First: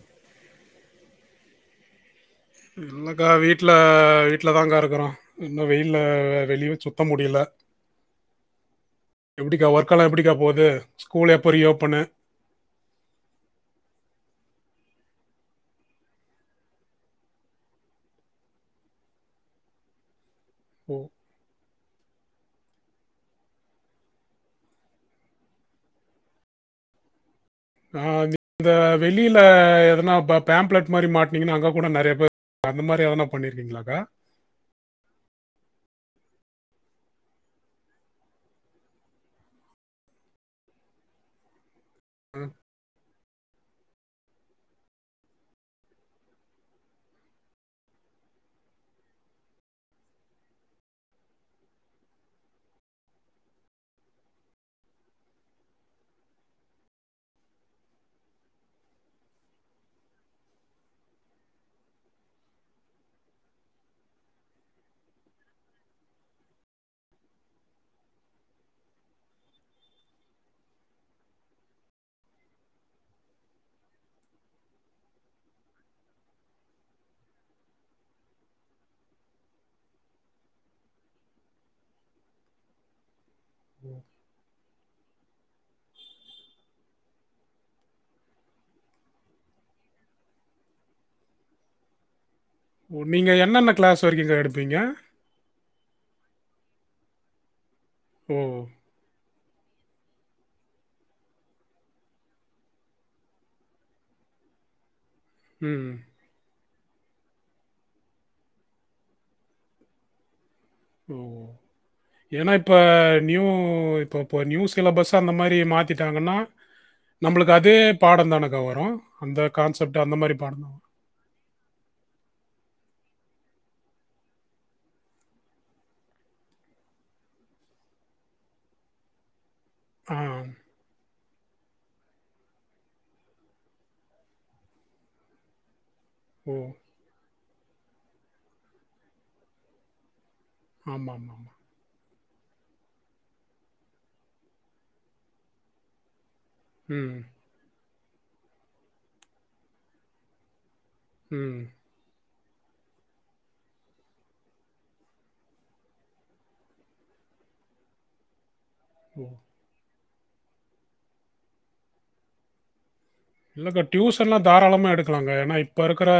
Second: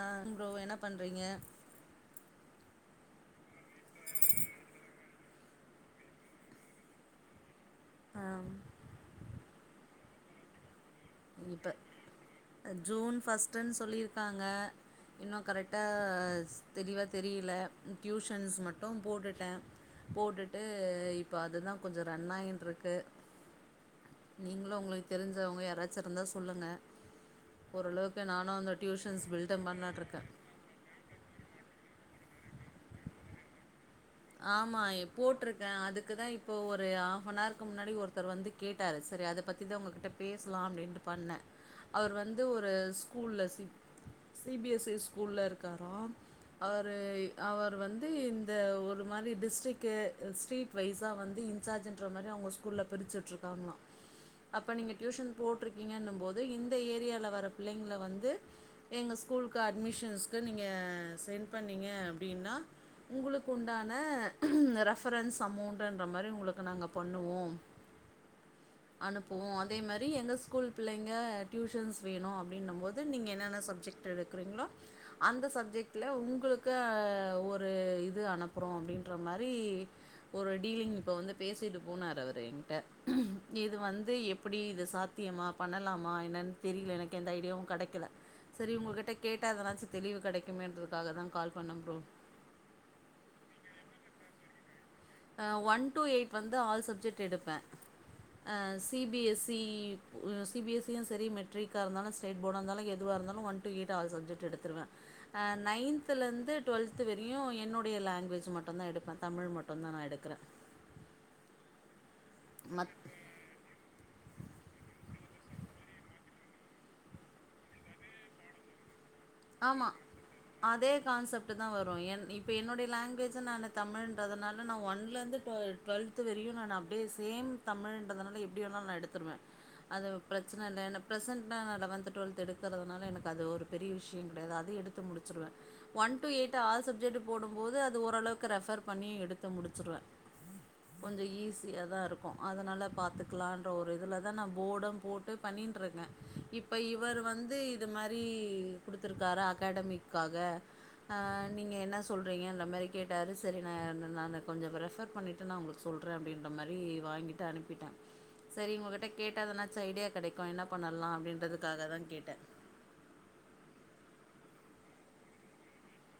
ஆ bro என்ன பண்றீங்க இல்லக்கா வீட்ல வீட்லதாக்கா இருக்கறோ இன்னு வெயில்ல வெளியவு சுத்த முடில அம் எப்டிக்கா ஒர்க்கெல்லா எப்டிக்கா போது இப்ப அ ஜூன் பஃஸ்ட்டுன்னு சொல்லிருக்காங்க இன்னு கரெக்டா ஸ் தெளிவா தெரியல டியூஷன்ஸ் மட்டு போட்டுட்டே போட்டுட் ட்டு ஓ இப்ப அதுதா கொஞ்சோ ரன் ஆயின்டுருக்கு நீங்களும் உங்களுக்கு தெரிஞ்சவங்க யாரா ச்சு இருந்தா சொல்லுங்க நா ஓரளவுக்கு நானு இந்த அந்த டியூஷன்ஸ் வெளில பில்டப் எதனா பண்ணலான்ட்ருக்கே ப பேம்ப்லெட் மாரி மாட்னீங்கன்னா அங்க கூட நறைய பேர் அந்த மாரி எதனா பண்ணிருக்கீங்களாக்கா ஆமா இ போட்டிருக்கே அதுக்குதா இப்போ ஒரு ஹாஃப்னாருக்கு முன்னாடி ஒருத்தர் வந்து கேட்டாரு செரி அத பத்திதா உங்ககிட்ட பேசலா அப்டின்ட்டு பண்ண அவர் வந்து ம். ஒரு ஸ் ஸ்கூல சி சிபிஎஸ்இ ஸ்கூல்ல இருக்காரா அவரு அவர் வந்து இந்த ஒரு இந்த மாரி டிஸ்ட்ரிக்கு ஸ்ட்ரீட் வைசா வந்து இன்சார்ஜ்ன்ட்ர மாரி அவுங்க ஸ்கூல்ல பிரிச்சு உட்ருக்காங்களா அப்ப நீங்க டியூஷன் போட்டிருக்கீங்கன்னும் போது இந்த ஏரியால வர பிள்ளைங்கள வந்து எங்க ஸ்கூலுக்கு அட்மிஷன்ஸ்க்கு நீங்க சென்ட் பண்ணிங்க அப்டின்னா உங்களுக்கு ஒன்னு க்கான ரெபரன்ஸ் அமௌன்ட்டுன்ற மாரி உங்களுக்கு நாங்க பண்ணுவோம் அனுப்புவோ அதே மாரி எங்க ஸ்கூல் பிள்ளைங்க டியூஷன்ஸ் வேணு அப்டின்னும் போது நீங்க என்னென்ன சப்ஜெக்ட் எடுக்கிறீங்களோ அந்த சப்ஜெக்ட்ல உங்களுக்கு அ ஒரு இது அனுப் ப்புறோ அப்டின்ற மாரி ஒரு டீலிங் இப்ப வந்து பேசிட்டு போனாரு அவரு எங்கிட்ட இது வந்து எப்டி இது ஸ் சாத்தியமா பண்ணலாமா என்னென்னு தெரில எனக்கு எந்த ஐடியாவு கெடைக்கல செரி உங்ககிட்ட கேட்டா எதனாச்சு தெளிவு கெடைக்குமேன்றதுக்காக தா கால் பண்ண ப்ரோ ஓ நீங்க என்னென்ன கிளாஸ் வரைக்குங்க எடுப்பீங்க ஆ ஒன் டூ எயிட் வந்து ஆல் சப்ஜெட் எடுப்ப ஓ ஆ சிபிஎஸ் சி சிபிஎஸ்சி யு செரி மெட்ரிக்கா இருந்தலு ஸ்டேட் போர்டா இந்தாலு எதுவா இருந்தாலு one to eight all subject எடுத்துருவே அ ம் நைன்த்துலருந்து டுவெல்த் வரையு என்னுடைய லாங்குவேஜ் மட்டுந்தா எடுப்பே தமிழ் மட் மட்டுந்தா நா எடுக்குற ம் ஏன்னா இப்ப மற்ற நீயூ இப்ப இப்ப நியூ சிலபஸ் அந்த மாரி மாத்திட்டாங்கன்னா நம்ளுக்கு அதே பாடந்தானக்க வரு ஆமா அதே கான்செப்ட்டுதா வரு என் இப்ப என்னுடைய லாங்குவேஜ் த்து நானு தமிழ்ன்றதுனால நா ஒன்லருந்து டு டுவெல்த்து வரையு நானு அப்டியே சேம் தமிழன்றதுனால எப்டி வேணாலு நா எடுத்துடுவே அது ஆ ஒரு பிரச்சன இல்ல எனக் பிரசன்டா நா லெவன் டுவெல்த் எடுக்கறதுனால எனக்கு அது ஒரு பெரிய விஷ ஷயங்கெடையாது அதையு எடுத்து முடிச்சுடுவே ஒன் டு ஓ எயிட் ஆல் சப்ஜெட்டு போடும்போது அது ஓரளவுக்கு ரெஃபர் பண்ணி எடுத்து முடுச்சுருவே ஆமாம் கொஞ்ச ஆமாம் ஈஸியாதா இரு க்கு அதனால பாத்துக்கலான்ற ஒரு இதுல தா நா போர்டு போட்டு பண்ணின்ருக்கே இப்ப ம். இவர் வந்து இ து மாரி குடுத்துருக்காரு அக்காடமிக்காக ஆ ம். நீங்க என்ன சொல் றீங்க இந்த மாரி கேட்டாரு செரி நா நானு கொஞ்சொ ரெஃபர் பண்ணிட்டு நா உங்களுக்கு சொல்றே அப்டின்ற மாரி வாங்கிட்டு அனுப்பிட்டே செரி உங்ககிட்ட ஓ! கேட்டா எதனாச்சு ஐடியா கெடைக்கு என்ன பண்ணலா அப்டின்றதுக்காக தா கேட்டே இல்லக்கா டியூஷன்லா தாராளமா எடுக்கலாங்க ஏனா இப்ப இருக்குற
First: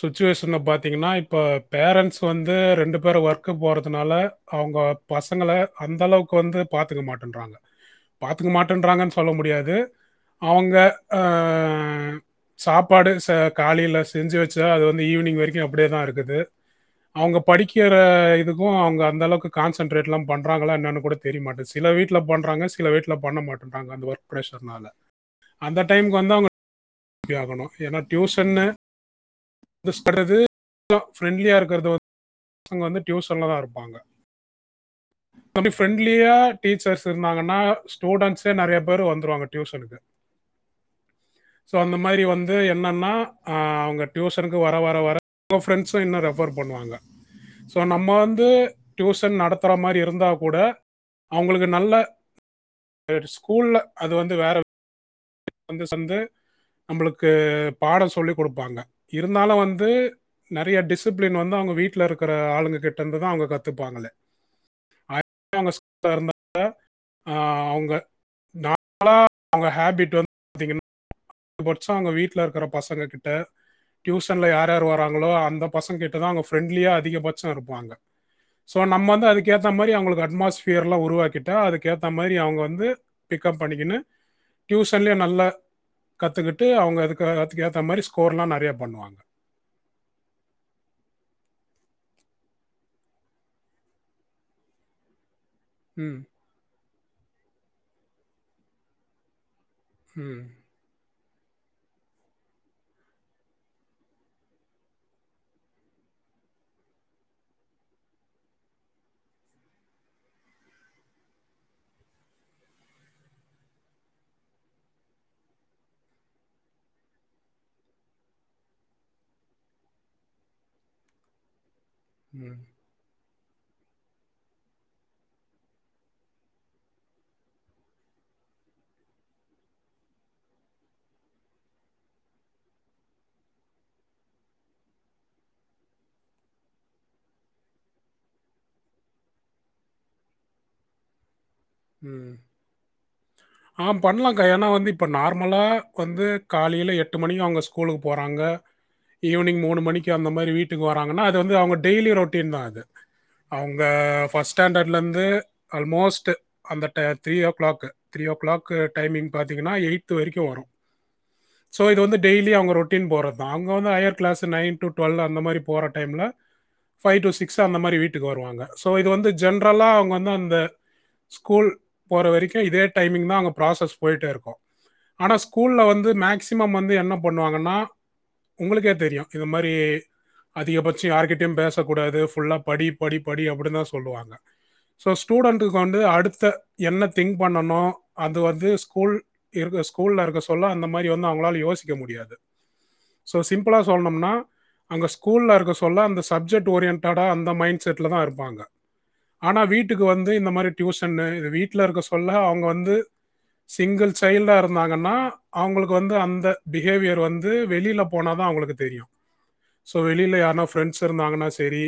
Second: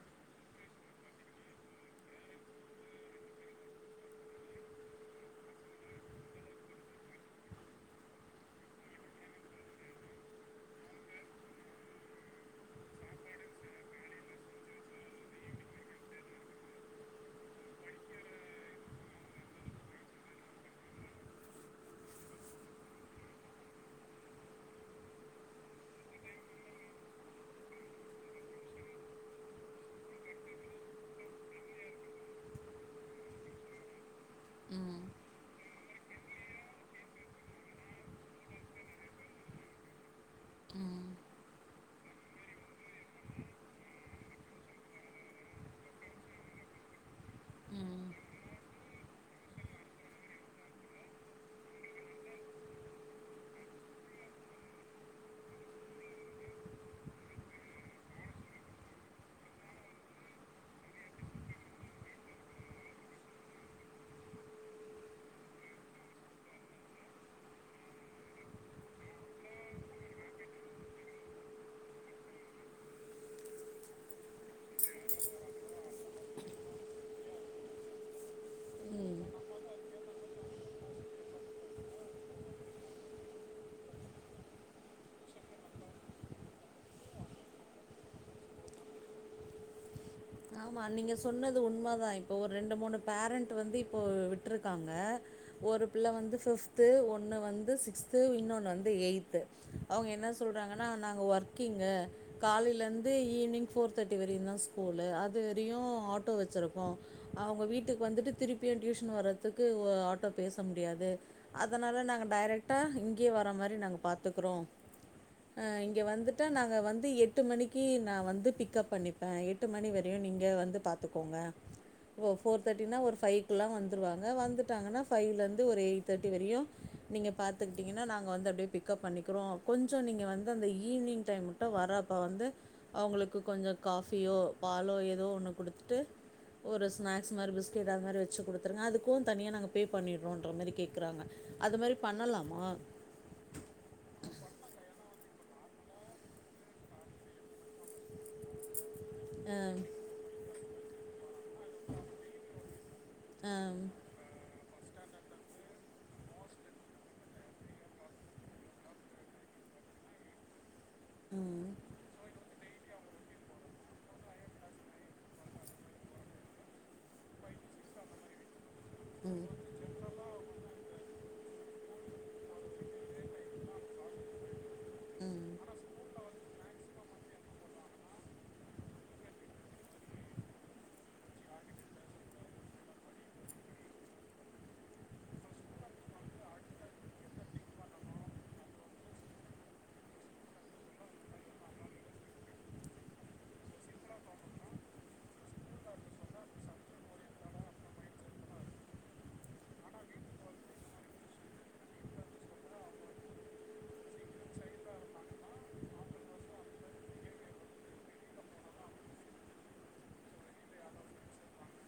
சுச்சுவேஷன்ல பாத்தீங்கன்னா இப்ப பேரண்ட்ஸ் வந்து ரெண்டு பேரு ஒர்க்கு போறதுனால அவுங்க பசங்கள அந்தளவுக்கு வந்து பாத்துக்க மாட்டென்றாங்க பாத்துக்க மாட்டென்றாங்கன் சொல்ல முடியாது அவுங்க ஆ சாப்பாடு ச காலைல செஞ்சு வச்சா அது வந்து ஈவினிங் வரைக்கு அப்டியே தா இருக்குது அவுங்க படிக்கிற இதுக்கு அவுங்க அந்தளக்கு கான்சென்ட்ரேட்லா பண்றாங்களா என்னனு கூட தெரியமாட்டெ சில வீட்ல பண்றாங்க சில வீட்ல பண்ண மாட்டென்றாங்க அந்த ஒர்க் ப்ரஷர்னால அந்த டைம்க்கு வந்த அவுங்க தே ஆகணு ஏனா டியூஷன்னு [inaudible] ஃப்ரெண்ட்லியா இருக்கற்த [inaudible] வந்து டியூஷன்ல தா இருப்பாங்க ம் நம்பி ஃப்ரெண்ட்லியா டீச்சர்ஸ் இருந்தாங்கன்னா ஸ்டூடெண்ட்ஸே நெறைய பேரு வந்துருவாங்க டியூஷனுக்கு ம் சோ அந்த மாரி வந்து என்னன்னா ஆ அவுங்க டியூஷனுக்கு வர வர வர ஃபிரெண்ட்ஸு இன்னு ரெஃபர் பண்ணுவாங்க சோ நம்ம ம் வந்து டியூசன் நடத் துற மாரி இருந்தா கூட அவுங்களுக்கு நல்ல ஒரு ஸ்கூல்ல அது வந்து வேற [inaudible] அந்த சந்து நம்பளுக்கு பாடொ சொல்லி குடுப்பாங்க இருந்தாலு வந்து நறைய டிசிப்ளின் வந்து அவுங்க வீட்ல இருக்குற ஆளுங்க கிட்டருந்து தா அவுங்க கத்துப்பாங்களே [inaudible] ஆ அவுங்க நார்மலா அவுங்க ஹேபிட் வந்து பாத்தீங்கன்னா அதிகபட்சொ அவுங்க வீட்ல இருக்குற பசங்க கிட்ட டியூஷன்ல யார் யார் வராங்களோ அந்த பசங்க கிட்டதா அவுங்க ஃப்ரெண்ட்லியா அதிகபட்ச இருப்பாங்க ஸோ ம் நம்மந்து அதுக்கேத்த மாரி அவுங்களுக்கு அட்மாஸ்ஃபியர்லா உருவாக்கிட்டா அதுக்கேத்த மாரி அவுங்க வந்து பிக்கப் பண்ணிக்கினு டியூஷன்லயே நல்லா கத்துக்கிட்டு அவுங்க அதுக்க அதுக்கு ஏத்த மாரி ஸ்கோர்லா நறையா பண்ணுவாங்க ஆமா நீங்க சொன்னது உண்ம தா இப்ப ஒரு ரெண்டு மூணு பேரண்ட் வந்து இப்போ விட்ருக்காங்க ஒரு புள்ள ம் வந்து ஃபிஃப் த்து ஒன்னு வந்து சிக்ஸ்த்து இன்னொன்னு வந்து எயித்து அவுங்க என்ன ம் சொல்றாங்கனா நாங்க ஒர்க்கிங்கு காலைலெந்து ஈவினிங் ஃபோர் தேர்ட்டி வரையுந்தா ஸ்கூலு அ து வரையு ஆட்டோ வச்சுருக்கோ அவுங்க வீட்டுக்கு வந்துட்டு திருப்பியு ட்யூஷன் வர்றத்துக்கு வ ஆட்டோ பேச முடியாது அதனால நாங்க டைரக்டா இங்யே வர மாரி நாங்க பாத்துக்குறோஅ இங்க வந்துட்டா நாங்க வந்து எட்டு மணிக்கு நா வந்து பிக்கப் பண்ணிப்பே எட்டு மணி வ ரையு நீங்க வந்து பாத்துக்கோங்க ஓ ம் ஃபோர் தேர்டினா ஒரு ஃபைவ் க்குலா வந்துருவாங்க வந்துட்டாங்கனா ஃபைவ்லந்து ஒரு எயிட் தேர்ட்டி வரையு நீங்க பாத்துக்கிட்டிங்கனா நாங்க வந்து அப்டியே பிக்கப் பண்ணிக்கிறோ கொஞ்சொ நீங்க வந்து அந்த ஈவினிங் டைம் மட்டு வரப்ப வந்து அவுங்களுக்கு கொஞ்சொ காஃபியோ பாலோ எதோ ஒன்னு குடுத்துட்டு ஒரு ஸ்நாக்ஸ் மாரி பிஸ்கெட் அது மாரி வச்சு குடுத்துருங்க அதுக்கு தனியா நாங்க பே பண்ணிட்றோன்ற மாரி கேக்குறாங்க ம் ஆ பண்லாக்கா ஏனா வந்து இப்ப நார் மலா வந்து காலைல எட்டு மணிக்கு அவுங்க ஸ்கூலுக்கு போறாங்க ஈவ்னிங் ஆம், மூணு மணிக்கு அந்த மாரி வீட் க்கு வராங்கன்னா வந்து அவுங்க டெய்லி ரொட்டீன் தா அது ஆம். அவுங்க ஃபஸ்ட்டாண்டர்ட் இல்ல இருந்து ஆல்மோஸ்ட்டு அந்த டய three o'clock three o'clock timing பாத்தீங்கனா எயி்த்து வரைக்கு வரு ம், சோ இது வந்து டெய்லி அவுங்க ரொட் டீன் போறதா அங்க வந்து higher class nine to twelve அந்த மாதிரி போற டைம்ல ஃபை டூ சிக்ஸ் அந்த மாரி வீட்டுக்கு வருவாங்க சோ இது வந்து ம், ஜென்ரலா அவுங்க வந்து அந்த ஸ்கூல் போற வரைக்கு இதே டைமிங் தா அங்க ப்ராசஸ் போயிட்டே இருக்கு ஆனா ம். ஸ்கூல்ல வந்து மேக்சிமம் வந்து என்ன பண்ணுவாங்கனா உங்களுக்கே தெரியு இந்த மாதிரி அதிகபட்சோ யார்கிட்டயு பேசக்கூடாது ஃபுல்லா படி படி படி அப்டின்னு தா சொல்லுவாங்க ஸோ ஸ்டூடெண்ட்டுக்கு வந்து அடுத்த என்ன திங்க் பண்ணனு அது வந்து ஸ்கூல் இருக்க ஸ்கூல்ல இருக்க சொல்ல அந்தமாரி அவுங்கலால யோசிக்க முடியாது சோ சிம்ப்ள சொல்லனும்னா அங்க ஸ்கூல்ல இருக்க சொல்ல அந்த ஜப்செக்ட் ஓரியன்டடா அந்த மைன்ட் செட்லதா இருப்பாங்க ஆனா வீட்டுக்கு வந்து இந்த மாரி டியூசன் இது வீட்டில இருக்க சொல்ல அவுங்க வந்து சிங்கிள் சைல்டா இருந்தாங்கன்னா அவுங்களுக்கு வந்து அந்த பிஹேவியர் வந்து வெளில போனா தா அவுங்களுக்கு தெரியு ஸோ வெளியில யாருனா ஃப்ரெண்ட்ஸ் இருந்தாங்கன்னா செரி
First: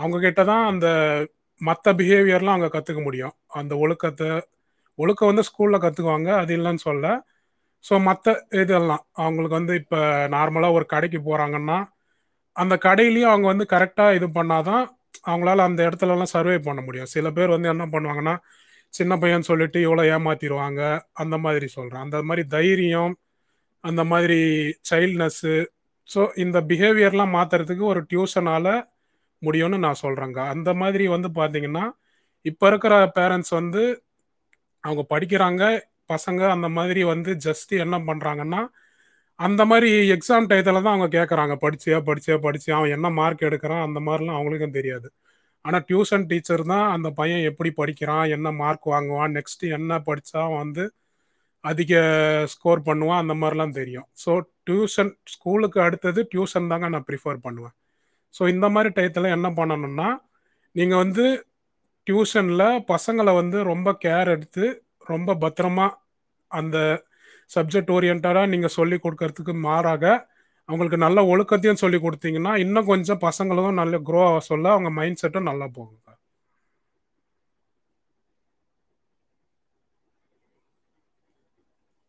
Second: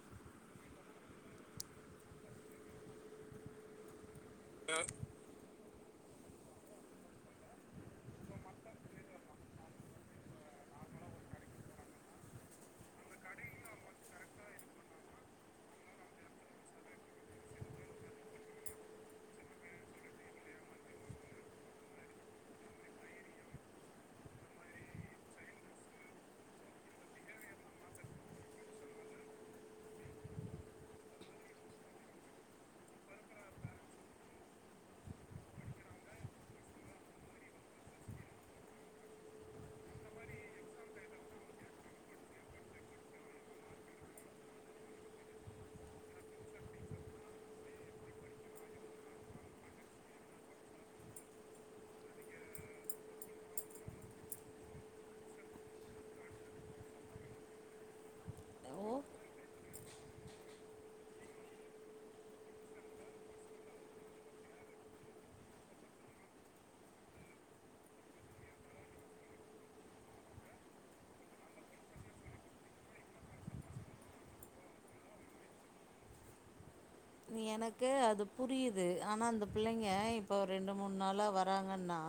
அவுங்க கிட்ட தா அந்த மத்த பிஹேவியர்லா அவுங்க கத்துக்க முடியு அந்த ஒழுக்க கத்த ஒழுக்கம் வந்து ஸ்கூல்ல கத்தூக்குவாங்க அது இல்லைன்னு சொல்ல சோ மத்த இதெல்லா அவுங்களுக்கு வந்து இப்போ நார்மலா ஒரு கடைக்கு போறாங்கன்னா அந்த கடையிலு அவுங்க வந்து கரெக்டாக இது பண்ண தா அவூங்களால அந்த இடத்துலலா சர்வே பண்ண முடியும் சில பேர் வந்து என்ன பண்ணுவாங்கன்னா சின்ன பையன் சொல்லிட்டு எவ்ளவு ஏமாத்திருவாங்க அந்த மாரி சொல்றே அந்த மாரி தைரியம் அந்த மாதிரி சைல்டனஸ் சோ இந்த பிஹேவியர்ல்லாம் மாத்துறதுக்கு ஒரு டியூசனால முடியும்னு நா சொல்றேங்க அந்த மாதிரி வந்து பாத்தீங்கன்னா இப்ப இருக்ற பேரன்ஸ் வந்து அவுங்க படிக்குறாங்க பசங்க அந்த மாதிரி வந்து ஜஸ்ட்டு என்ன பண்றாங்கன்னா அந்த மாரி எக்ஸாம் டைத்ல தா அவுங்க கேக்குறாங்க படுச்சுயா படுச்சியா படுச்சியா அவ என்ன மார்க் எடுக்குறா அந்த மாரில்லா அவுங்களுக்கு தெரியாது ஆனா டியூசன் டச்சர் தா அந்த பைய எப்டி படிக்கிறா என்ன மார்க் வாங்குவா நெக்ஸ்ட்டு என்ன படிச்சா அவ வந்து அதிக ஸ்கோர் பண்ணுவா அந்த மாரில்லா தெரியு சோ டியூசன் ஸ்கூலுக்கு அடுத்தது டியூசன் தாங்க பிரவேர் பண்ணுவே சோ இந்த மாரி ஓ டைத்ல என்ன பண்ணனுன்னாஇங்க வந்து டியூசன் டியூசன்ல பசங்கள வந்து ரொம்ப கேர் எடுத்து ரொம்ப பத்ரமா அந்த சப்ஜெக்ட் ஓரியன்டடா நீங்கள் சொல்லிக் குடுக்குறதுக்கு மாறாக அவுங்களுக்கு நல்ல ஒழுக்கத்தையு சொல்லிக் குடுத்தீங்கன்னா இன்னு கொஞ்சோ பசங்களும் நல்ல குரோ ஆக சொல்ல அவுங்க மைண்ட்செட்டும் நல்லா போகுங்க எனக்கு அது புரியுது ஆனா அந்த பிள்ளைங்க இப்போ ரெண்டு மூனு நாளா வராங்கன்னா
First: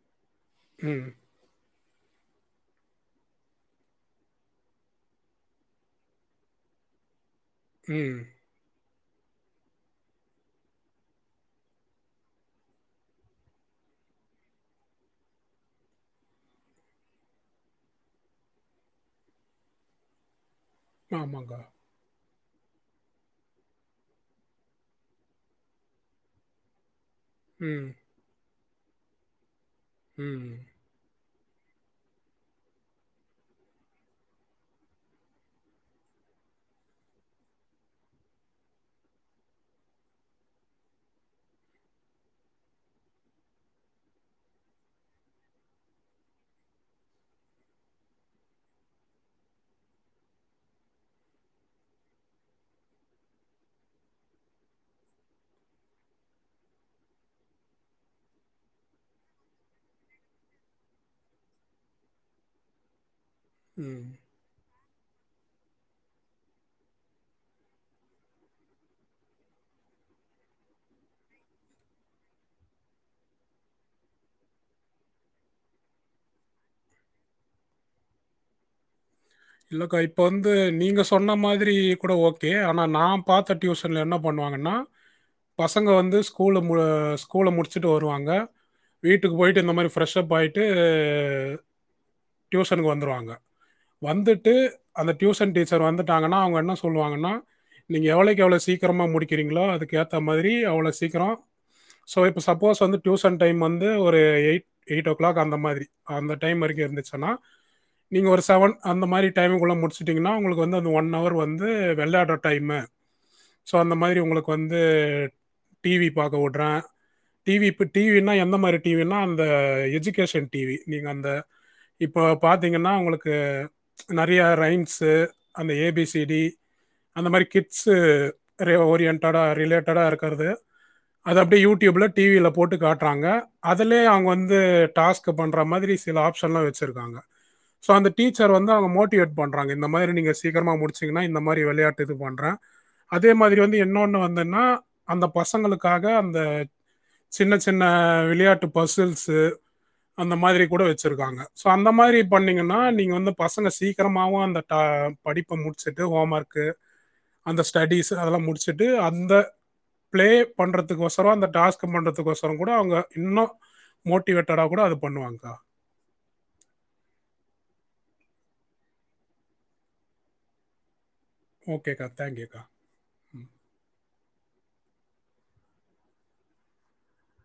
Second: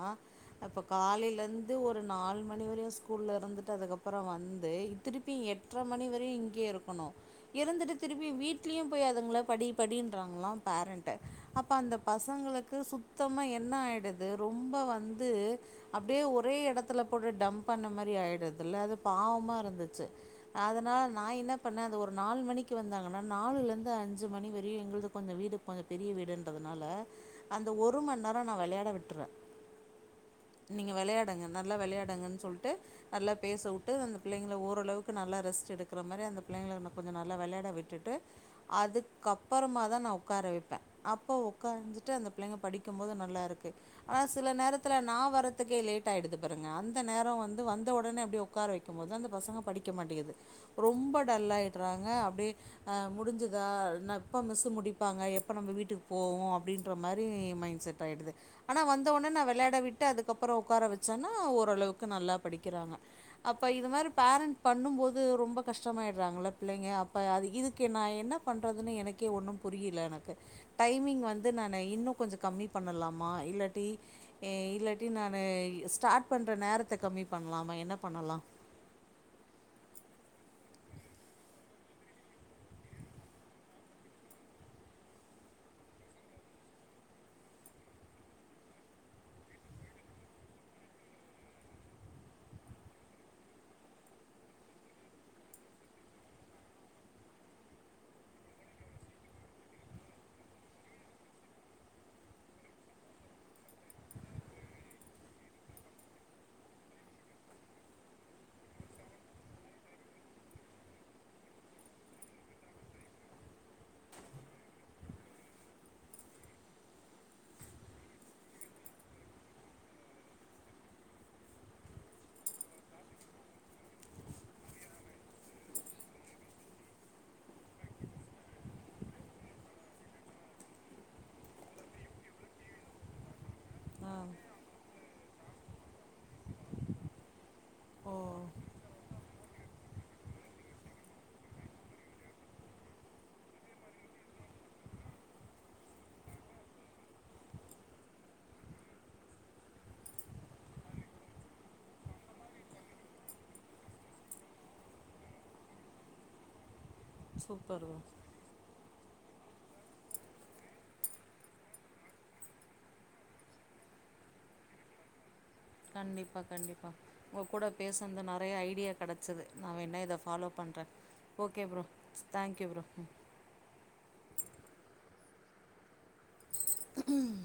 அப்ப ம் காலேல இருந்து ஒரு ஒரு நாலு மணி வரையு ஸ்கூல்ல இருந்துட்டு அதுக்கப்றோ வந்து திருப்பி எட்டரை மணி வரையு இங்கே இருக்கணும் இருந்துட்டு ம் திருப்பி வீட்லயு போய் அதுங்கள படி படின்றாங்களா பேரண்ட்ட அப்போ அந்த பசங்களுக்கு சுத்தமா என்ன ஆயிடுது ரொம்ப வந்து அப்டியே ஒரே இடத்ல போட்டு டம்ப் பண்ண மாதிரி ஆயிடுது இல்ல அது பாவமா இருந்துச்சு அதனால நா ஆமாங்க என்ன பண்ணே அது ஒரு நாலு மணிக்கு வந்தாங்கன்னா நாலுல இருந்து அஞ்சு மணி வர பெரிய எங்களது கொஞ்சோ வீடு கொஞ்சம் பெரிய வீடுன்றதுனால அந்த ம் ஒரு மணி நேரம் நா வெளயாட விட்ருவே உம் நீங்கள் விளையாடுங்க நல்லா விளையாடுங்கன்னு சொல்லிட்டு நல்லா பேச விட்டு அந்த பிள்ளைங்கள ஓரளவுக்கு நல்லா ரெஸ்ட் எடுக்ற மாரி அந்த பிள்ளைங்கள கொஞ்சோ நல்லா விளையட விட்டுட்டு அதுக்கப் அப்பறமா தா நா உக்கார வைப்பே அப்போ ஒக்கார வச்சிட்டு அந்த பிள்ளைங்க படிக்கும்போது நல்லாயிருக்கு ஆனா சில நேரத்தல நா வரதுக்கே லேட் ஆகிடுது பாருங்க அந்த நேரோ வந்து வந்த உடனே அப்டியே உக்கார வைக்கும்போது அந்த பசங்க படிக்க மாட்டேங்குது ரொம்ப டல்லா ஆயிறாங்க அப்டியே முடிஞ்சதா என்ன எப்ப மிஸு முடிப்பாங்க எப்ப நம்ம வீட்டுக்கு போவோ அப்டீன்ற மாரி மைண்ட் செட் ஆயிடுது ஆனா வந்தவுனே நா வெளயாட விட்டு அதுக்கப்றோ உக்கார வச்சன்னா ஓரளவுக்கு நல்லா படிக்குறாங்க அப்ப இது ம் மாரி பேரண்ட் பண்ணும் போது இது ரொம்ப கஷ்டமாயிட்றாங்கல்ல பிள்ளைங்க அப்ப அது இதுக்கு நா என்ன பண்றதுன்னே என க்கே ஒன்னும் புரியில எனக்கு டைமிங் வந்து நானு இன்னு கொஞ்ச கம்மி பண்ணலாமா இல்லாட்டி எ இல்லாட்டி நானு ஸ்டார்ட் பண்ற நேரத்த கம்மி பண்லாமா என்ன பண்ணலா? இல்லக்கா இப்ப வந்து நீங்க சொன்ன மாதிரி கூட ஓகே ஆனா நான் பாரத்த டியூசன்ல என்ன பண்ணுவாங்கன்னா பசங்க வந்து ஸ்கூல ஸ்கூல முடிச்சுட்டு வருவாங்க வீட்டுக்கு போயிட்டு இந்த மாதிரி ஃப்ரெஷ்ப் ஆயிட்டு டியூசனுக்கு வந்துருவாங்க வந்துட்டு அந்த டியூசன் டீச்சர் வந்துட்டாங்கன்னா அவுங்க என்ன சொல்லுவாங்கன்னா நீங்க எவ்வளோக்கு எவ்வளோ சீக்கிரமாக முடிக்கிறீங்களோ அதுக்க ஏற்ற மாரி அவ்ளோ சீக்கிரோ சோ இப்போ சப்போஸ் வந்து டியூஷன் டைம் வந்து ஒரு எயிட் எயிட் ஓ கிளாக் அந்த மாதிரி அந்த டைம் வரைக்கு இருந்துச்சுன்னா நீங்க ஒரு சவன் அந்த மாரி டைமுக்குள்ளே முடிச்சட்டீங்கன்னா உங்களுக்கு வந்து அந்த ஒன் அவர் வந்து வெளயாட்ற டைமு சோ அந்த மாரி உங்களுக்கு வந்து டி வி பாக்க உட்றே டி வி இப்ப டி வி னா எந்த மாரி டி வி னா அந்த எஜுகேஷன் டி வி நீங்க அந்த இப்போ பாத்தீங்கன்னா உங்களுக்கு நெறைய ரைம்ஸு அந்த ஏ பி சி டி அந்த மாரி கிட்ஸு ரெ ஓரியன்டடா ரிலேட்டடா இருக்கிறது அத அப்டியே யூடியூப்ல டி வி யில போட்டு காட்றாங்க. அதுலயே ஆ அவங்க வந்து டாஸ்க் பண்ற மாதிரி சில ஆப்ஷன்லா வச்சிருக்காங்க. சோ அந்த ஓ டி ல அவங்க மோட்டிவேட் பண்றாங்க. இந்த மாரி நீங்க சீக்கிரமா முடிச்சீங்கனா இந்த மாரி வெளையாட்டு இது பண்றே. அதே மாரி வந்து என்ன ஒன்னு வந்துன்னா அந்த பசங்களுக்காக அந்த சின்ன சின்ன விளையாட்டு பசில்ஸு அந்த மாதிரி கூட வெச்சிருக்காங்க. சோ அந்த மாரி பண்ணீங்கன்னா நீங்க வந்து பசங்க சீக்கிரமாவு அந்த டா படிப்ப முடிச்சுட்டு ஹோம் ஒர்க்கு அந்த சூப்பர் ஸ்டடீஸு அதெல்லா முடிச்சுட் டு அந்த பிளே பண்றதுக்கொசரோ அந்த டாஸ்க்கு பண்றதுக்கொசரோங் கூட அவங்க இன்னு மோட்டிவேட்டடா கூட அது பண்ணுவாங்க்கா கண்டிப்பா கண்டிப்பா உங்க கூட பேசுனது நெறைய ஐடியா கெடைச்சது நா வேண்ணா இத ஃபாலோ பண்றே ஓகே ப்ரோ ஓகேக்கா தேங்க்யூக்கா தேங்க் யூ ப்ரோ ம் உம்